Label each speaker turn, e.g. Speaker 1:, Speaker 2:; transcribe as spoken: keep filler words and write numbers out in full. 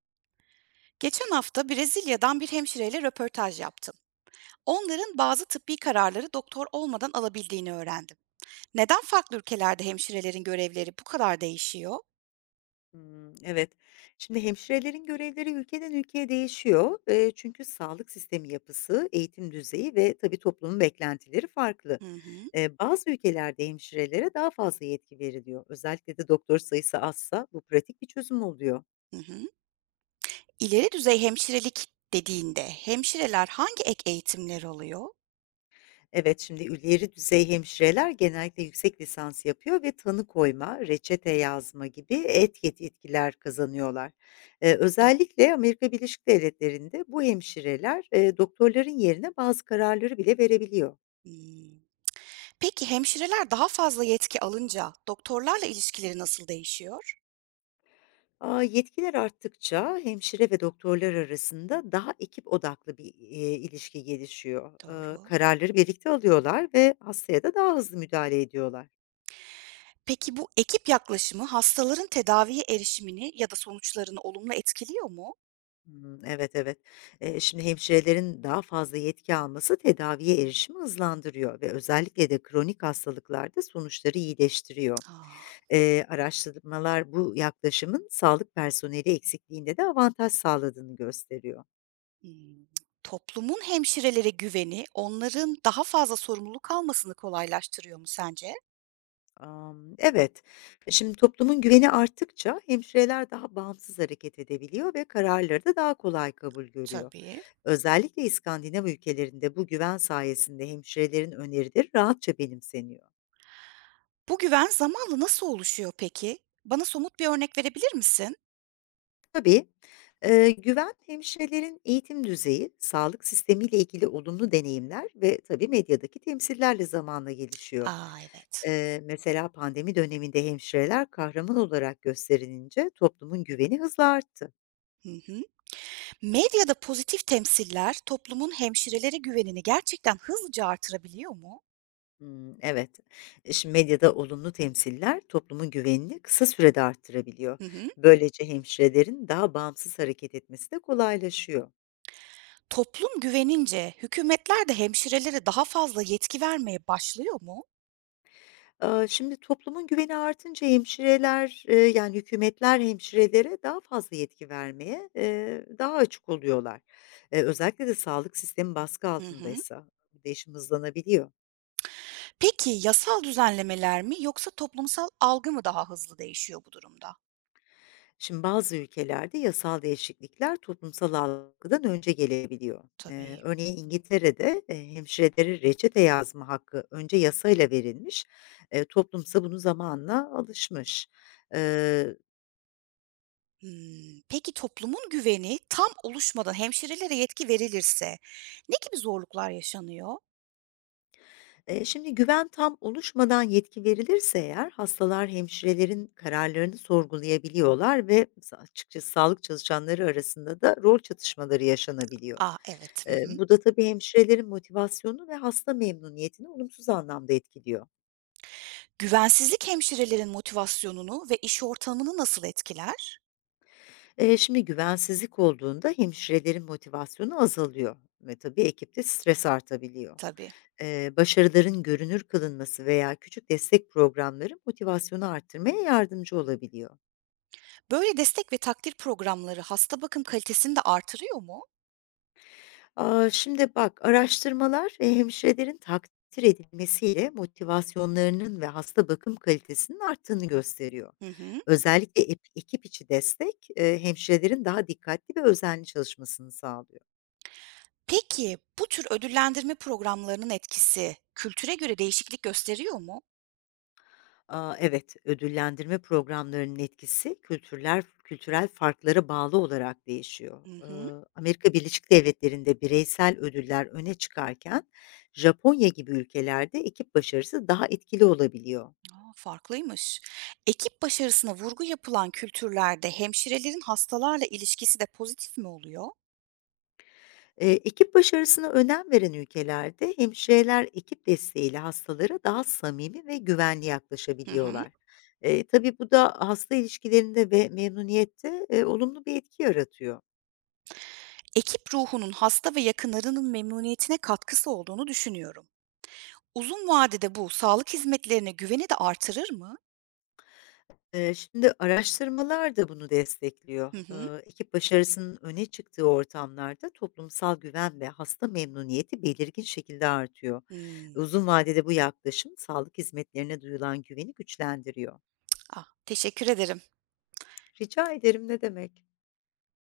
Speaker 1: Geçen hafta Brezilya'dan bir hemşireyle röportaj yaptım. Onların bazı tıbbi kararları doktor olmadan alabildiğini öğrendim. Neden farklı ülkelerde hemşirelerin görevleri bu kadar değişiyor?
Speaker 2: Hımm, evet. Şimdi hemşirelerin görevleri ülkeden ülkeye değişiyor. Eee, çünkü sağlık sistemi yapısı, eğitim düzeyi ve tabii toplumun beklentileri farklı.
Speaker 1: Hı hı,
Speaker 2: Eee, bazı ülkelerde hemşirelere daha fazla yetki veriliyor. Özellikle de doktor sayısı azsa bu pratik bir çözüm oluyor.
Speaker 1: hı hı. İleri düzey hemşirelik dediğinde hemşireler hangi ek eğitimler alıyor?
Speaker 2: Evet, şimdi ileri düzey hemşireler genellikle yüksek lisans yapıyor ve tanı koyma, reçete yazma gibi et yetkiler kazanıyorlar. Ee,
Speaker 1: Do-
Speaker 2: özellikle Amerika Birleşik Devletleri'nde bu hemşireler e, doktorların yerine bazı kararları bile verebiliyor.
Speaker 1: Hmm. Peki hemşireler daha fazla yetki alınca doktorlarla ilişkileri nasıl değişiyor?
Speaker 2: Aa, yetkiler arttıkça hemşire ve doktorlar arasında daha ekip odaklı bir e, ilişki gelişiyor. Ee,
Speaker 1: Doğru.
Speaker 2: kararları birlikte alıyorlar ve hastaya da daha hızlı müdahale ediyorlar.
Speaker 1: Peki bu ekip yaklaşımı hastaların tedaviye erişimini ya da sonuçlarını olumlu etkiliyor mu?
Speaker 2: Hımm, evet, evet. Eee, şimdi hemşirelerin daha fazla yetki alması tedaviye erişimi hızlandırıyor ve özellikle de kronik hastalıklarda sonuçları iyileştiriyor.
Speaker 1: Ah,
Speaker 2: Eee, araştırmalar bu yaklaşımın sağlık personeli eksikliğinde de avantaj sağladığını gösteriyor.
Speaker 1: hmm. Toplumun hemşirelere güveni onların daha fazla sorumluluk almasını kolaylaştırıyor mu sence?
Speaker 2: Amm, evet, şimdi toplumun güveni arttıkça hemşireler daha bağımsız hareket edebiliyor ve kararları da daha kolay kabul görüyor.
Speaker 1: Tabii.
Speaker 2: Özellikle İskandinav ülkelerinde bu güven sayesinde hemşirelerin önerileri rahatça benimseniyor.
Speaker 1: Bu güven zamanla nasıl oluşuyor peki? Bana somut bir örnek verebilir misin?
Speaker 2: Tabii. Eee, güven, hemşirelerin eğitim düzeyi, sağlık sistemiyle ilgili olumlu deneyimler ve tabii medyadaki temsillerle zamanla gelişiyor.
Speaker 1: Aa, evet.
Speaker 2: Eee, mesela pandemi döneminde hemşireler kahraman olarak gösterilince toplumun güveni hızla arttı.
Speaker 1: Hı hı. Medyada pozitif temsiller toplumun hemşirelere güvenini gerçekten hızlıca artırabiliyor mu?
Speaker 2: Hmm, evet. E, Şimdi medyada olumlu temsiller toplumun güvenini kısa sürede arttırabiliyor.
Speaker 1: Hı hı.
Speaker 2: Böylece hemşirelerin daha bağımsız hareket etmesi de kolaylaşıyor.
Speaker 1: Toplum güvenince hükümetler de hemşirelere daha fazla yetki vermeye başlıyor mu?
Speaker 2: Aaa, şimdi toplumun güveni artınca hemşireler, eee, yani, hükümetler hemşirelere daha fazla yetki vermeye, eee, daha açık oluyorlar. Eee, özellikle de sağlık sistemi baskı
Speaker 1: Hı hı.
Speaker 2: altındaysa bu değişim hızlanabiliyor.
Speaker 1: Peki yasal düzenlemeler mi yoksa toplumsal algı mı daha hızlı değişiyor bu durumda?
Speaker 2: Şimdi bazı ülkelerde yasal değişiklikler toplumsal algıdan önce gelebiliyor. Eee,
Speaker 1: Tabii.
Speaker 2: örneğin İngiltere'de, eee, hemşirelere reçete yazma hakkı önce yasayla verilmiş, eee, toplumsa bunu zamanla alışmış. Eee
Speaker 1: Hmm, peki toplumun güveni tam oluşmadan hemşirelere yetki verilirse ne gibi zorluklar yaşanıyor?
Speaker 2: Eee, şimdi güven tam oluşmadan yetki verilirse eğer hastalar hemşirelerin kararlarını sorgulayabiliyorlar ve sa- açıkçası sağlık çalışanları arasında da rol çatışmaları yaşanabiliyor.
Speaker 1: Aa, evet. Hı
Speaker 2: Eee,
Speaker 1: hı.
Speaker 2: bu da tabii hemşirelerin motivasyonunu ve hasta memnuniyetini olumsuz anlamda etkiliyor.
Speaker 1: Güvensizlik hemşirelerin motivasyonunu ve iş ortamını nasıl etkiler?
Speaker 2: Eee, şimdi güvensizlik olduğunda hemşirelerin motivasyonu azalıyor ve tabii ekipte stres artabiliyor.
Speaker 1: Tabii.
Speaker 2: Eee, başarıların görünür kılınması veya küçük destek programları motivasyonu arttırmaya yardımcı olabiliyor.
Speaker 1: Böyle destek ve takdir programları hasta bakım kalitesini de artırıyor mu?
Speaker 2: Aaa, şimdi bak, araştırmalar, eee, hemşirelerin takdir edilmesiyle motivasyonlarının ve hasta bakım kalitesinin arttığını gösteriyor.
Speaker 1: Hı hı.
Speaker 2: Özellikle ep ekip içi destek, eee, hemşirelerin daha dikkatli ve özenli çalışmasını sağlıyor.
Speaker 1: Peki bu tür ödüllendirme programlarının etkisi kültüre göre değişiklik gösteriyor mu?
Speaker 2: Aaa, evet, ödüllendirme programlarının etkisi kültürler kültürel farklara bağlı olarak değişiyor.
Speaker 1: Hı hı.
Speaker 2: Iıı, Amerika Birleşik Devletleri'nde bireysel ödüller öne çıkarken Japonya gibi ülkelerde ekip başarısı daha etkili olabiliyor.
Speaker 1: Aa, farklıymış. Ekip başarısına vurgu yapılan kültürlerde hemşirelerin hastalarla ilişkisi de pozitif mi oluyor?
Speaker 2: Eee, ekip başarısına önem veren ülkelerde hemşireler ekip desteğiyle hastalara daha samimi ve güvenli
Speaker 1: Hı hı.
Speaker 2: yaklaşabiliyorlar. Eee, tabii bu da hasta ilişkilerinde ve memnuniyette, eee, olumlu bir etki yaratıyor.
Speaker 1: Ekip ruhunun hasta ve yakınlarının memnuniyetine katkısı olduğunu düşünüyorum. Uzun vadede bu sağlık hizmetlerine güveni de artırır mı?
Speaker 2: Eee, şimdi araştırmalar da bunu destekliyor.
Speaker 1: Hı hı.
Speaker 2: Eee, ekip başarısının öne çıktığı ortamlarda toplumsal güven ve hasta memnuniyeti belirgin şekilde artıyor.
Speaker 1: Hımm.
Speaker 2: Uzun vadede bu yaklaşım sağlık hizmetlerine duyulan güveni güçlendiriyor.
Speaker 1: Ah, teşekkür ederim.
Speaker 2: Rica ederim ne demek.